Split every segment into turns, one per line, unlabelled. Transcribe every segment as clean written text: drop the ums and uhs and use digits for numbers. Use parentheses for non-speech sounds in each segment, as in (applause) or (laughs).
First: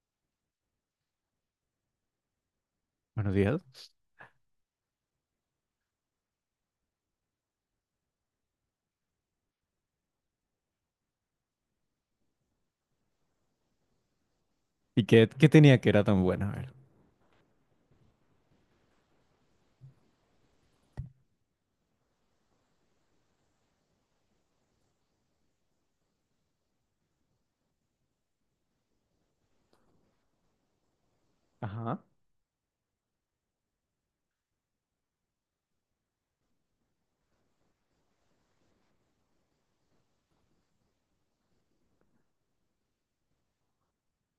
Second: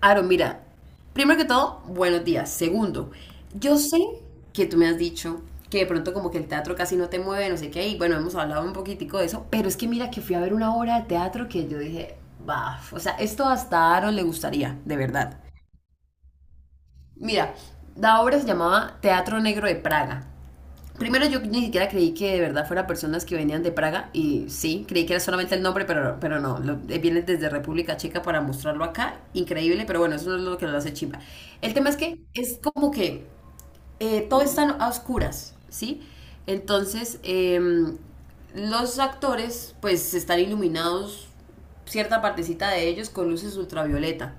Aaron, mira, primero que todo, buenos días. Segundo,
Buenos
yo
días.
sé que tú me has dicho que de pronto como que el teatro casi no te mueve, no sé qué, y bueno, hemos hablado un poquitico de eso, pero es que mira que fui a ver una obra de teatro que yo dije, baf, o sea, esto hasta a Aaron le gustaría, de
¿Y qué,
verdad.
qué tenía que era tan buena? A ver.
Mira, la obra se llamaba Teatro Negro de Praga. Primero yo ni siquiera creí que de verdad fueran personas que venían de Praga y sí, creí que era solamente el nombre, pero no, vienen desde República Checa para mostrarlo acá, increíble, pero bueno, eso no es lo que lo hace chimba. El tema es
Ajá.
que es como que todo está a oscuras, ¿sí? Entonces, los actores pues están iluminados cierta partecita de ellos con luces ultravioleta.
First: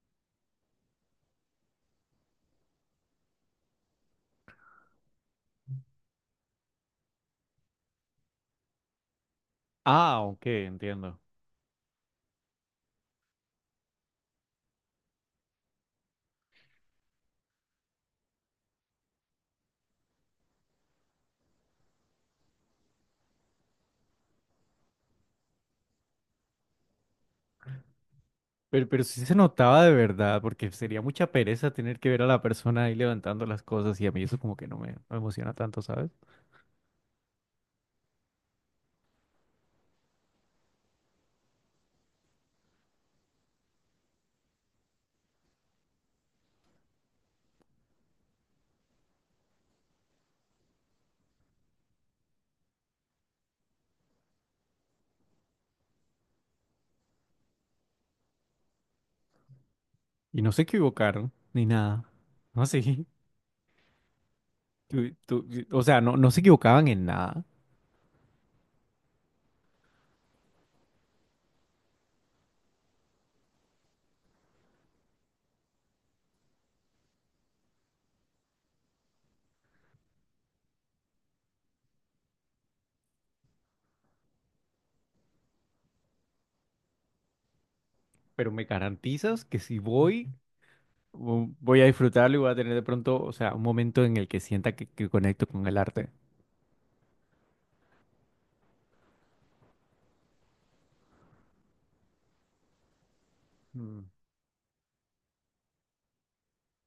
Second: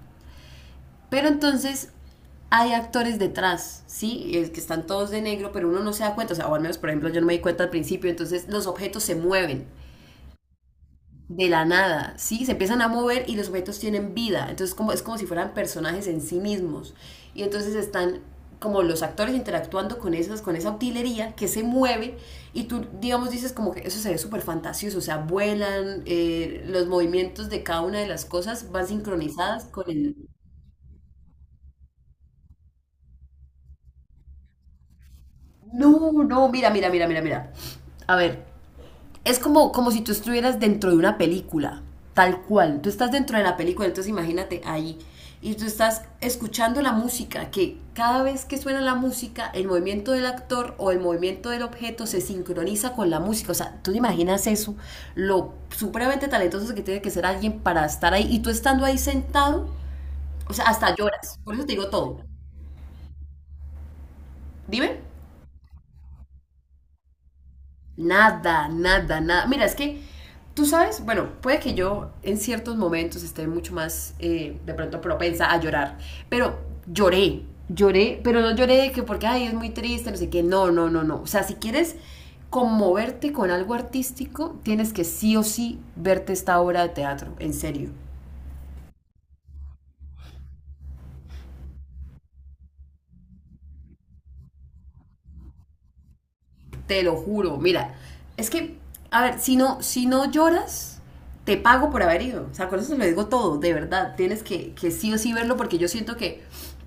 Pero entonces hay actores detrás, ¿sí? Es que están todos de negro, pero uno no se da cuenta. O sea, o al menos, por ejemplo, yo no me di cuenta al principio. Entonces, los objetos se mueven
Ah, ok, entiendo.
de la nada, ¿sí? Se empiezan a mover y los objetos tienen vida. Entonces, como, es como si fueran personajes en sí mismos. Y entonces están como los actores interactuando con esas, con esa utilería que se mueve y tú, digamos, dices como que eso se ve súper fantasioso, o sea, vuelan, los movimientos de cada una de las cosas
Pero,
van
pero sí se
sincronizadas
notaba
con
de
el,
verdad, porque sería mucha pereza tener que ver a la persona ahí levantando las cosas y a mí eso como que no me emociona tanto, ¿sabes?
no, no, mira, mira, mira, mira, mira. A ver, es como, como si tú estuvieras dentro de una película, tal cual. Tú estás dentro de la película, entonces imagínate ahí. Y tú estás escuchando la música, que cada vez que suena la música, el movimiento del actor o el movimiento del objeto se sincroniza con la música. O sea, tú te imaginas eso, lo supremamente talentoso que tiene que ser alguien para estar ahí. Y tú estando ahí sentado,
Y no
o
se
sea, hasta
equivocaron,
lloras. Por eso
ni
te digo
nada.
todo.
No sé.
Dime.
tú- tú- o sea, no, no se equivocaban en nada,
Nada, nada, nada. Mira, es que tú sabes, bueno, puede que yo en ciertos momentos esté mucho más de pronto propensa a llorar, pero lloré, lloré, pero no lloré de que porque, ay, es muy triste, no sé qué, no, no, no, no. O sea, si quieres conmoverte con algo artístico, tienes que sí o sí verte esta obra de teatro, en serio.
pero me garantizas que si voy, voy a disfrutarlo y voy a tener de pronto, o sea, un momento en el que sienta que conecto con el arte.
Te lo juro. Mira, es que, a ver, si no, si no lloras, te pago por haber ido. O sea, con eso te lo digo todo, de
Mm.
verdad. Tienes que sí o sí verlo porque yo siento que,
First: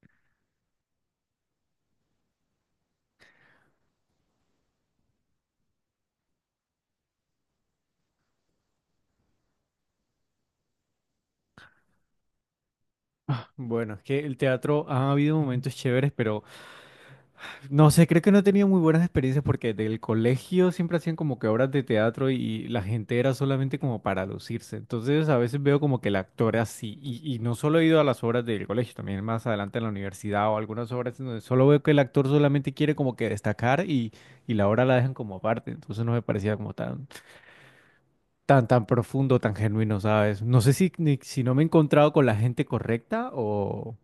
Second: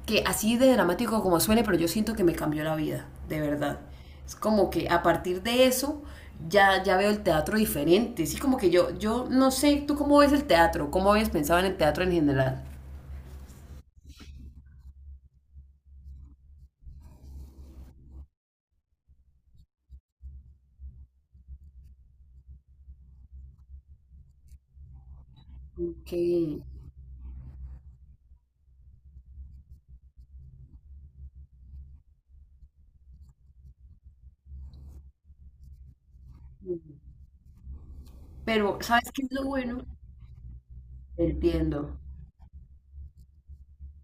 que así de dramático como suene, pero yo siento que me cambió la vida, de verdad. Es como que a partir de eso ya, ya veo el teatro diferente. Sí, como que yo no sé, ¿tú cómo ves el teatro? ¿Cómo habías pensado en el teatro en general?
Bueno, es que el teatro ha habido momentos chéveres, pero no sé, creo que no he tenido muy buenas experiencias porque del colegio siempre hacían como que obras de teatro y la gente era solamente como para lucirse. Entonces a veces veo como que
Ok.
el actor así, y no solo he ido a las obras del colegio, también más adelante en la universidad o algunas obras en donde solo veo que el actor solamente quiere como que destacar, y la obra la dejan como aparte. Entonces no me parecía como
Pero,
tan
¿sabes qué es
profundo,
lo
tan
bueno?
genuino, ¿sabes? No sé si, si no me he
Entiendo.
encontrado con la gente correcta o...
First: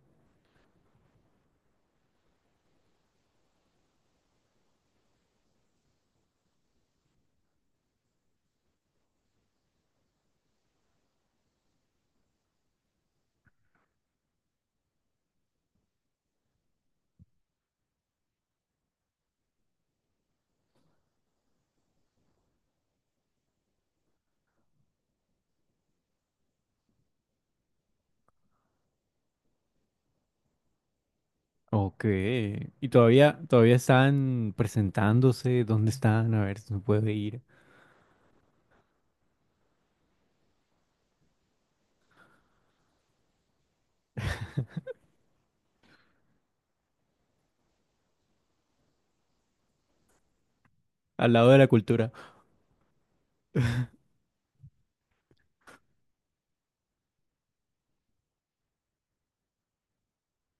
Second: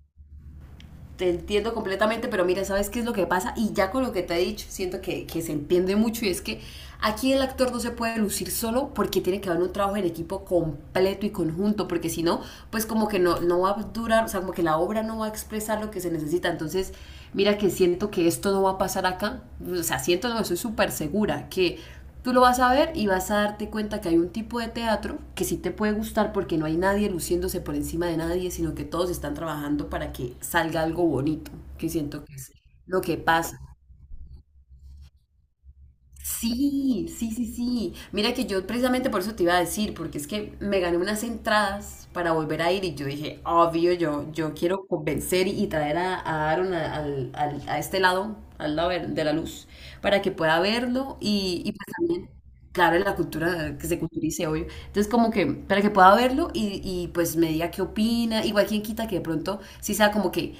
Te entiendo completamente, pero mira, ¿sabes qué es lo que pasa? Y ya con lo que te he dicho, siento que se entiende mucho y es que aquí el actor no se puede lucir solo porque tiene que haber un trabajo en equipo completo y conjunto, porque si no, pues como que no, no va a durar, o sea, como que la obra no va a expresar lo que se necesita. Entonces, mira que siento que esto no va a pasar acá, o sea, siento, no, estoy súper segura que tú lo vas a ver y vas a darte cuenta que hay un tipo de teatro que sí te puede gustar porque no hay nadie luciéndose por encima de nadie, sino que todos están trabajando para que salga algo bonito, que
Ok.
siento que es
¿Y
lo que pasa.
todavía están presentándose? ¿Dónde están? A ver si me
Sí,
puedo
sí,
ir.
sí, sí. Mira que yo precisamente por eso te iba a decir, porque es que me gané unas entradas para volver a ir y yo dije, obvio, yo quiero convencer y traer a Aaron a a este lado, al lado de la luz, para que pueda verlo
Al lado de la
y pues
cultura.
también, claro, la cultura, que se culturice, obvio. Entonces como que, para que pueda verlo y pues me diga qué opina, igual quien quita que de pronto sí sea como que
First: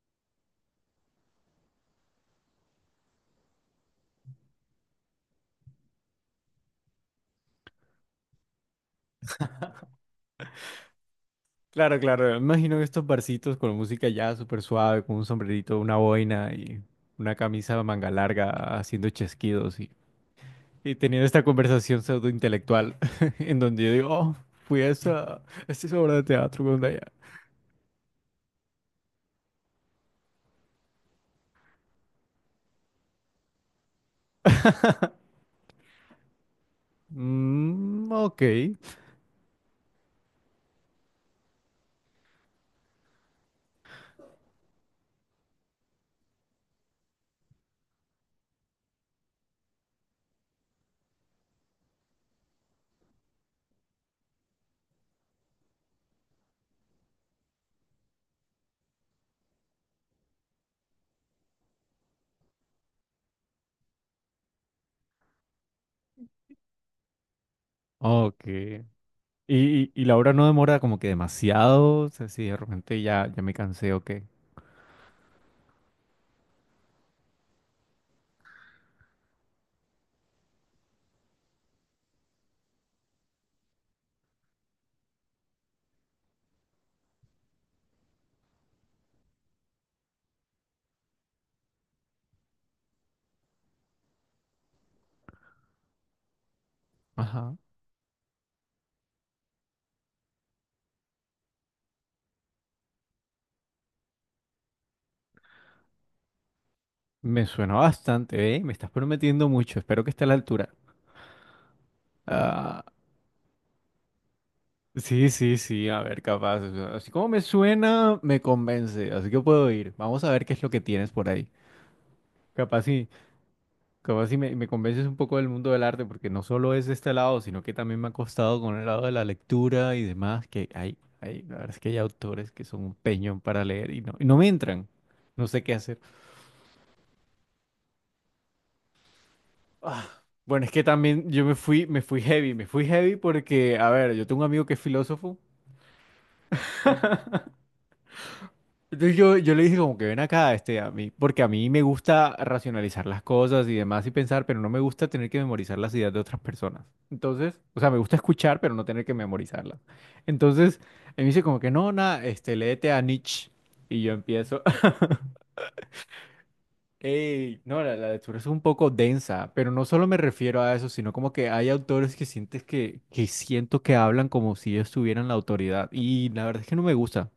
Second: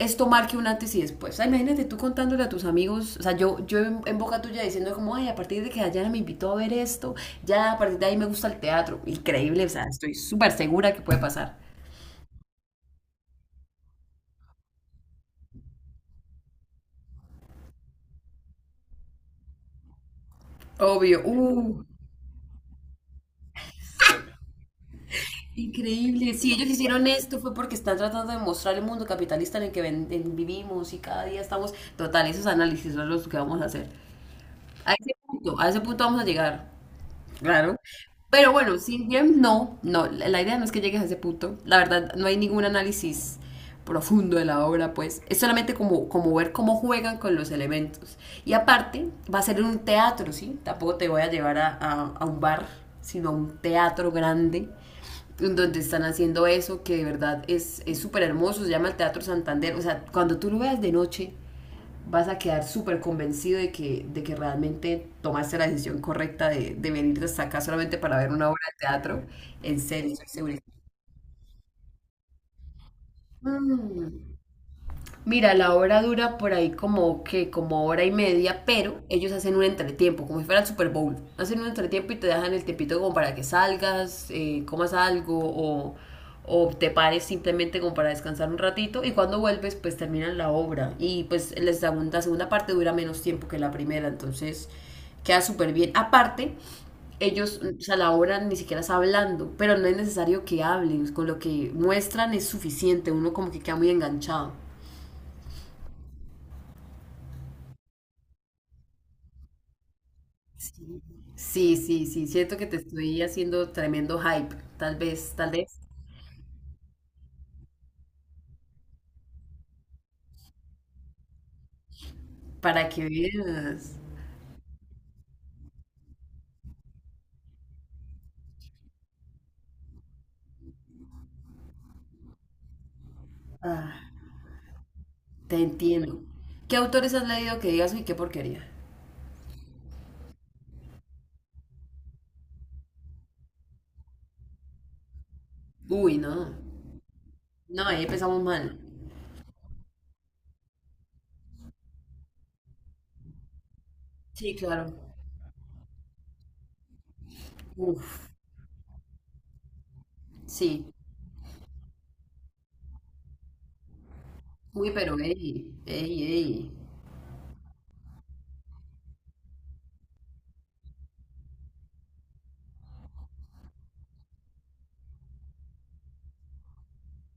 esto marque un antes y después. O sea, imagínate tú contándole a tus amigos, o sea, yo en boca tuya diciendo como, ay, a partir de que Dayana me invitó a ver esto, ya a partir de ahí me gusta el teatro. Increíble, o sea, estoy súper segura que puede pasar.
Claro, claro. Me imagino que estos barcitos con música ya súper suave, con un sombrerito, una boina y una camisa de manga larga haciendo chasquidos, y
Obvio.
teniendo esta conversación pseudo intelectual (laughs) en donde yo digo, oh, fui a esa obra de
Increíble. Si
teatro
ellos
cuando allá.
hicieron esto fue porque están tratando de mostrar el mundo capitalista en el que vivimos y cada día estamos. Total, esos análisis son los que vamos a hacer. A ese punto vamos a llegar. Claro.
Mm, ok.
Pero bueno, sí, bien, no, no, la idea no es que llegues a ese punto. La verdad, no hay ningún análisis profundo de la obra, pues es solamente como, como ver cómo juegan con los elementos. Y aparte, va a ser en un teatro, ¿sí? Tampoco te voy a llevar a un bar, sino a un teatro grande, en donde están haciendo eso, que de verdad es súper hermoso, se llama el Teatro Santander. O sea, cuando tú lo veas de noche, vas a quedar súper convencido de que realmente tomaste la decisión correcta de venir hasta acá solamente para ver
Ok.
una obra de
Y,
teatro. En
y
serio,
la
estoy
obra no
segurísima.
demora como que demasiado, o sea, si de repente ya me cansé o qué.
Mm. Mira, la obra dura por ahí como que como hora y media, pero ellos hacen un entretiempo, como si fuera el Super Bowl. Hacen un entretiempo y te dejan el tiempito como para que salgas, comas algo o te pares simplemente como para descansar un ratito y cuando vuelves pues terminan la obra y pues la segunda parte dura menos tiempo que la primera, entonces queda súper bien. Aparte,
Ajá.
ellos o sea, la obra ni siquiera está hablando, pero no es necesario que hablen, con lo que muestran es suficiente, uno como que queda muy enganchado.
Me suena bastante, ¿eh? Me estás prometiendo mucho, espero que esté a la altura.
Sí, sí, sí, siento que te
Ah,
estoy haciendo tremendo hype,
sí,
tal
sí,
vez,
sí, a ver, capaz. O sea, así como me suena, me convence, así que puedo ir. Vamos a ver qué es lo que tienes por ahí. Capaz
para que
sí.
veas.
Como si me convences un poco del mundo del arte, porque no solo es este lado, sino que también me ha costado con el lado de la lectura y demás, que hay, la verdad es que hay autores que son un peñón para leer
Ah,
y no me entran. No
te
sé qué hacer.
entiendo. ¿Qué autores has leído que digas, uy, qué porquería?
Ah, bueno, es que también yo me fui heavy porque, a ver, yo tengo un amigo que es filósofo.
Uy, no. No, ahí empezamos mal.
Entonces yo le dije como que ven acá, este, a mí, porque a mí me gusta racionalizar las cosas y demás y pensar,
Sí,
pero no me
claro.
gusta tener que memorizar las ideas de otras personas. Entonces, o sea, me gusta
Uf,
escuchar, pero no tener que memorizarlas. Entonces,
sí.
él me dice como que no, nada, este, léete a Nietzsche. Y yo empiezo,
Uy,
(laughs)
pero ey, ey, ey.
ey, no, la lectura es un poco densa, pero no solo me refiero a eso, sino como que hay autores que sientes que siento que hablan como si ellos tuvieran la autoridad. Y la verdad es que no me gusta.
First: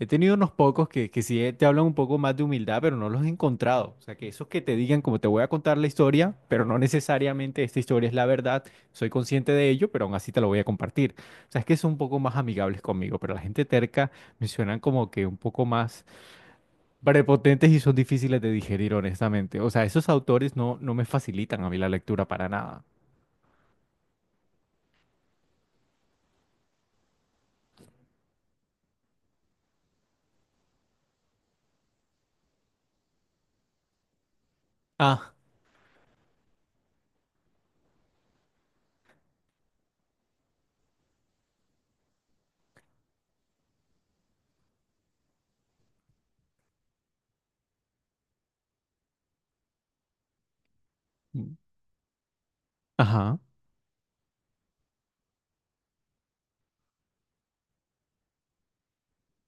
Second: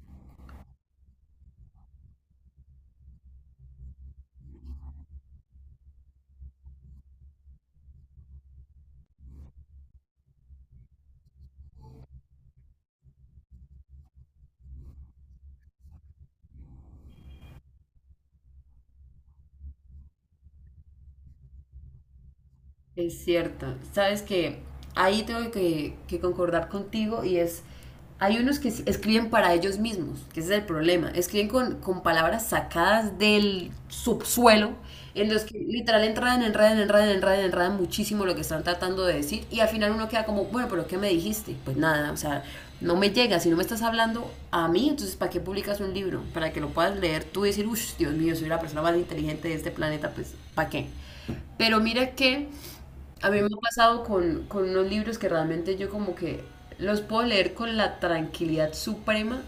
He tenido unos pocos que sí te hablan un poco más de humildad, pero no los he encontrado. O sea, que esos que te digan, como te voy a contar la historia, pero no necesariamente esta historia es la verdad, soy consciente de ello, pero aún así te lo voy a compartir. O sea, es que son un poco más amigables conmigo, pero la gente terca me suenan como que un poco más prepotentes y son difíciles de digerir, honestamente. O sea, esos autores no, no me facilitan a mí la lectura para nada.
Es cierto. Sabes que ahí tengo que concordar contigo y es, hay unos que escriben para ellos mismos, que ese es el problema. Escriben con palabras sacadas del subsuelo,
Ah,
en los que literal enredan, enredan, enredan, enredan, enredan muchísimo lo que están tratando de decir y al final uno queda como, bueno, pero ¿qué me dijiste? Pues nada, o sea, no me llega, si no me estás hablando a mí, entonces ¿para qué publicas un libro? Para que lo puedas leer tú y decir, uff, Dios mío, soy la persona más inteligente de este planeta, pues ¿para qué?
mm,
Pero mira que a
ajá,
mí me ha pasado con unos libros que realmente yo como que los puedo leer con la tranquilidad suprema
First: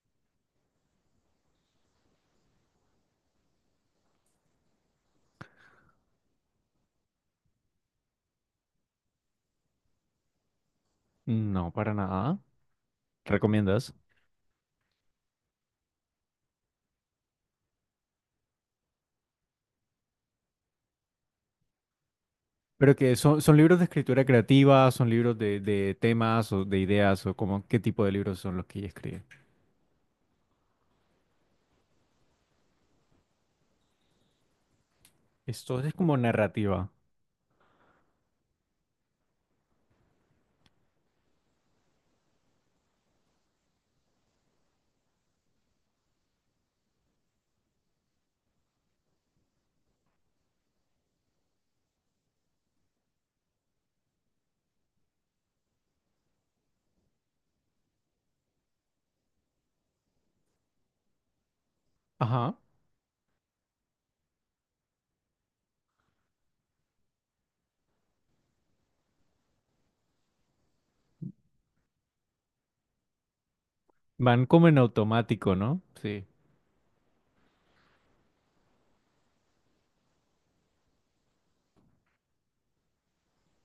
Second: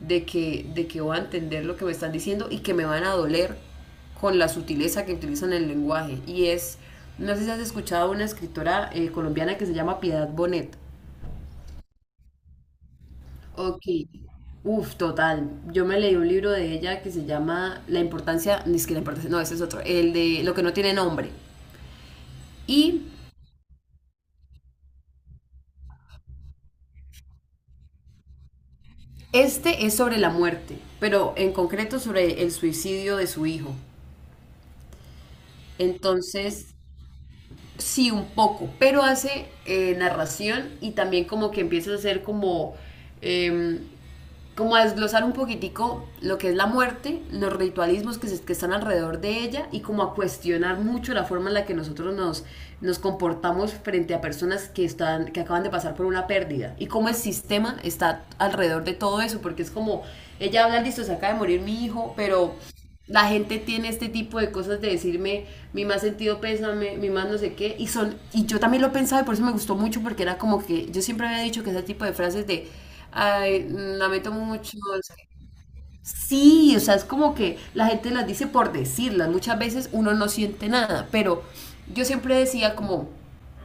de que voy a entender lo que me están diciendo y que me van a doler con la sutileza que utilizan el lenguaje. Y es, no sé si has escuchado una escritora colombiana que se llama Piedad Bonet.
no, para nada.
Ok,
¿Recomiendas?
uf, total. Yo me leí un libro de ella que se llama La importancia, ni siquiera la importancia, no, ese es otro, el de Lo que no tiene nombre.
Pero
Y
que son, son libros de escritura creativa, son libros de temas o de ideas o como qué tipo de libros son los que ella escribe.
este es sobre la muerte, pero en concreto sobre el suicidio de su hijo.
Esto es como
Entonces,
narrativa.
sí, un poco, pero hace narración y también como que empieza a hacer como, em, como a desglosar un poquitico lo que es la muerte, los ritualismos que, que están alrededor de ella y como a cuestionar mucho la forma en la que nosotros nos, nos comportamos frente a personas que, están, que acaban de pasar por una pérdida y cómo el sistema está alrededor de todo eso, porque es como, ella habla, listo, se acaba de morir mi hijo,
Ajá.
pero la gente tiene este tipo de cosas de decirme mi más sentido pésame, mi más no sé qué, y son, y yo también lo pensaba y por eso me gustó mucho, porque era como que yo siempre había dicho que ese tipo de frases de ay, lamento
Van como en
mucho,
automático, ¿no? Sí.
sí, o sea, es como que la gente las dice por decirlas. Muchas veces uno no siente nada, pero yo siempre decía como,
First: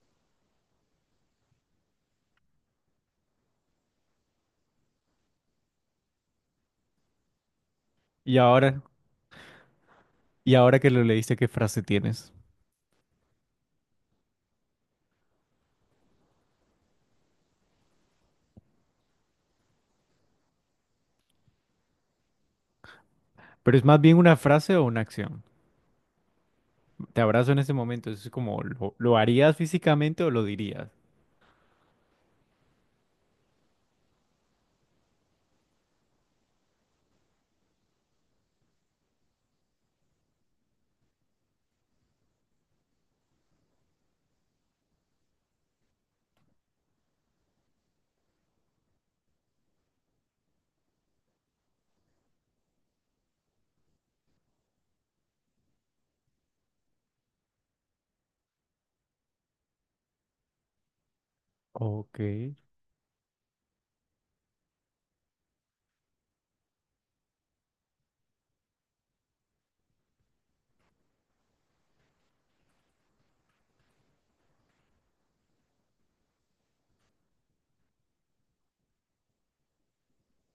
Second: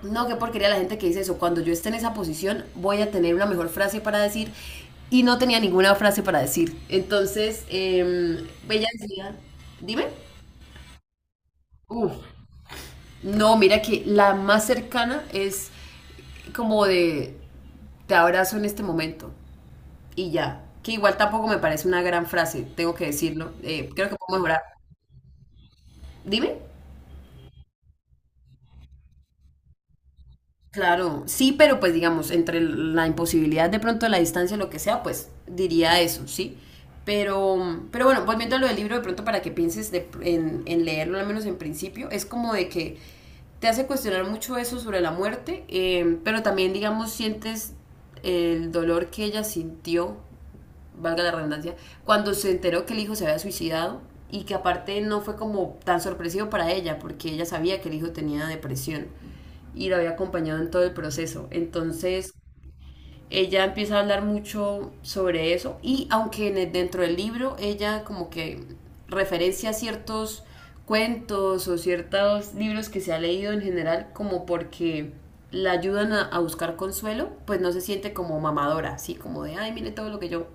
no, qué porquería la gente que dice eso. Cuando yo esté en esa posición, voy a tener una mejor frase para decir y no tenía ninguna frase para decir. Entonces,
Y ahora,
ella decía, dime,
y ahora que lo leíste, ¿qué frase
uf,
tienes?
no, mira que la más cercana es como de, te abrazo en este momento y ya. Que igual tampoco me parece una gran frase, tengo que decirlo.
Pero es más
Creo
bien
que
una
puedo mejorar.
frase o una acción.
Dime.
Te abrazo en ese momento. Es como, lo harías físicamente o lo dirías?
Claro, sí, pero pues digamos, entre la imposibilidad de pronto de la distancia, lo que sea, pues diría eso, ¿sí? Pero bueno, volviendo a lo del libro, de pronto para que pienses en leerlo, al menos en principio, es como de que te hace cuestionar mucho eso sobre la muerte, pero también, digamos, sientes el dolor que ella sintió valga la redundancia, cuando se enteró que el hijo se había suicidado y que aparte no fue como tan sorpresivo para ella porque ella sabía que el hijo tenía depresión y lo había acompañado en todo el proceso.
Ok.
Entonces, ella empieza a hablar mucho sobre eso y aunque en dentro del libro ella como que referencia ciertos cuentos o ciertos libros que se ha leído en general como porque la ayudan a buscar consuelo, pues no se siente como mamadora, así como de, ay, mire todo lo que yo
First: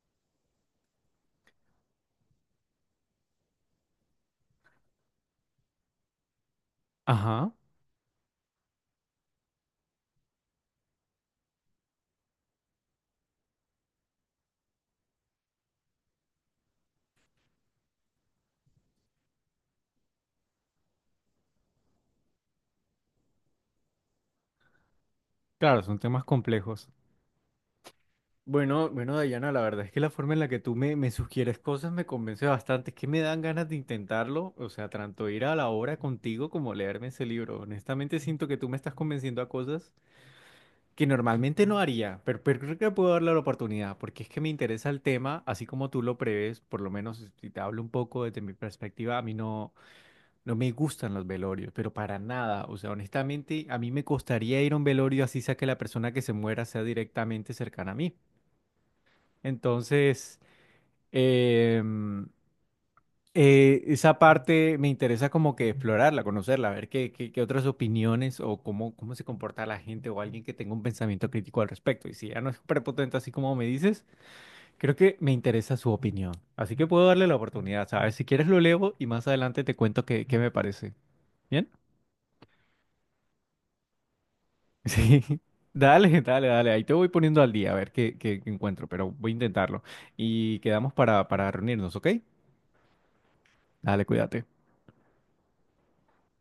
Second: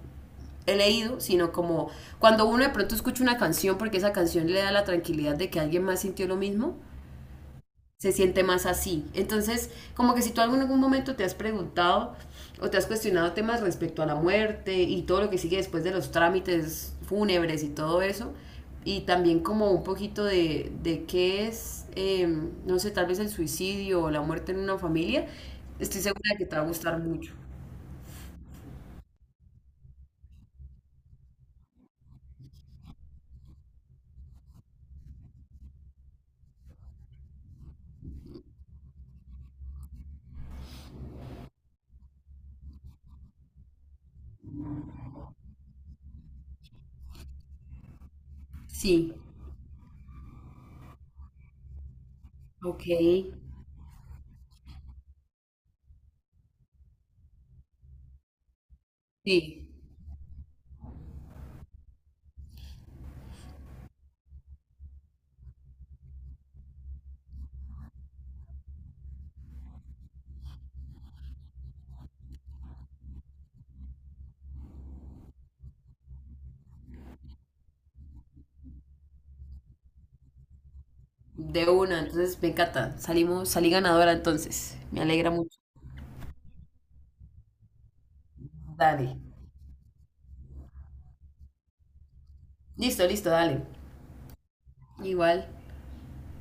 he leído, sino como cuando uno de pronto escucha una canción porque esa canción le da la tranquilidad de que alguien más sintió lo mismo,
Ajá.
se siente más así. Entonces, como que si tú en algún momento te has preguntado o te has cuestionado temas respecto a la muerte y todo lo que sigue después de los trámites fúnebres y todo eso, y también como un poquito de qué es, no sé, tal vez el suicidio o la muerte en una familia,
Claro, son
estoy segura
temas
de que te va a
complejos.
gustar mucho.
Bueno, bueno, Dayana, la verdad es que la forma en la que tú me sugieres cosas me convence bastante, es que me dan ganas de intentarlo, o sea, tanto ir a la obra contigo como leerme ese libro. Honestamente siento que tú me estás convenciendo a cosas que normalmente no haría, pero creo que puedo darle la oportunidad, porque es que me interesa el tema, así como tú lo prevés, por lo menos si te hablo un poco desde mi
Sí,
perspectiva, a mí no, no me gustan los velorios, pero para nada, o
ok,
sea, honestamente a mí me costaría ir a un velorio así sea que la persona que se muera sea directamente cercana a mí.
sí.
Entonces, em, esa parte me interesa como que explorarla, conocerla, ver qué otras opiniones o cómo, cómo se comporta la gente o alguien que tenga un pensamiento crítico al respecto. Y si ya no es prepotente así como me dices, creo que me interesa su opinión. Así que puedo darle la oportunidad, ¿sabes? Si quieres lo leo y más adelante te cuento qué me parece. ¿Bien?
De
(laughs)
una, entonces me encanta. Salimos, salí ganadora entonces. Me
Sí.
alegra mucho.
Dale, dale, dale. Ahí te voy poniendo al día a ver qué encuentro, pero
Dale.
voy a intentarlo. Y quedamos para reunirnos, ¿ok?
Listo, listo, dale.
Dale, cuídate.
Igual.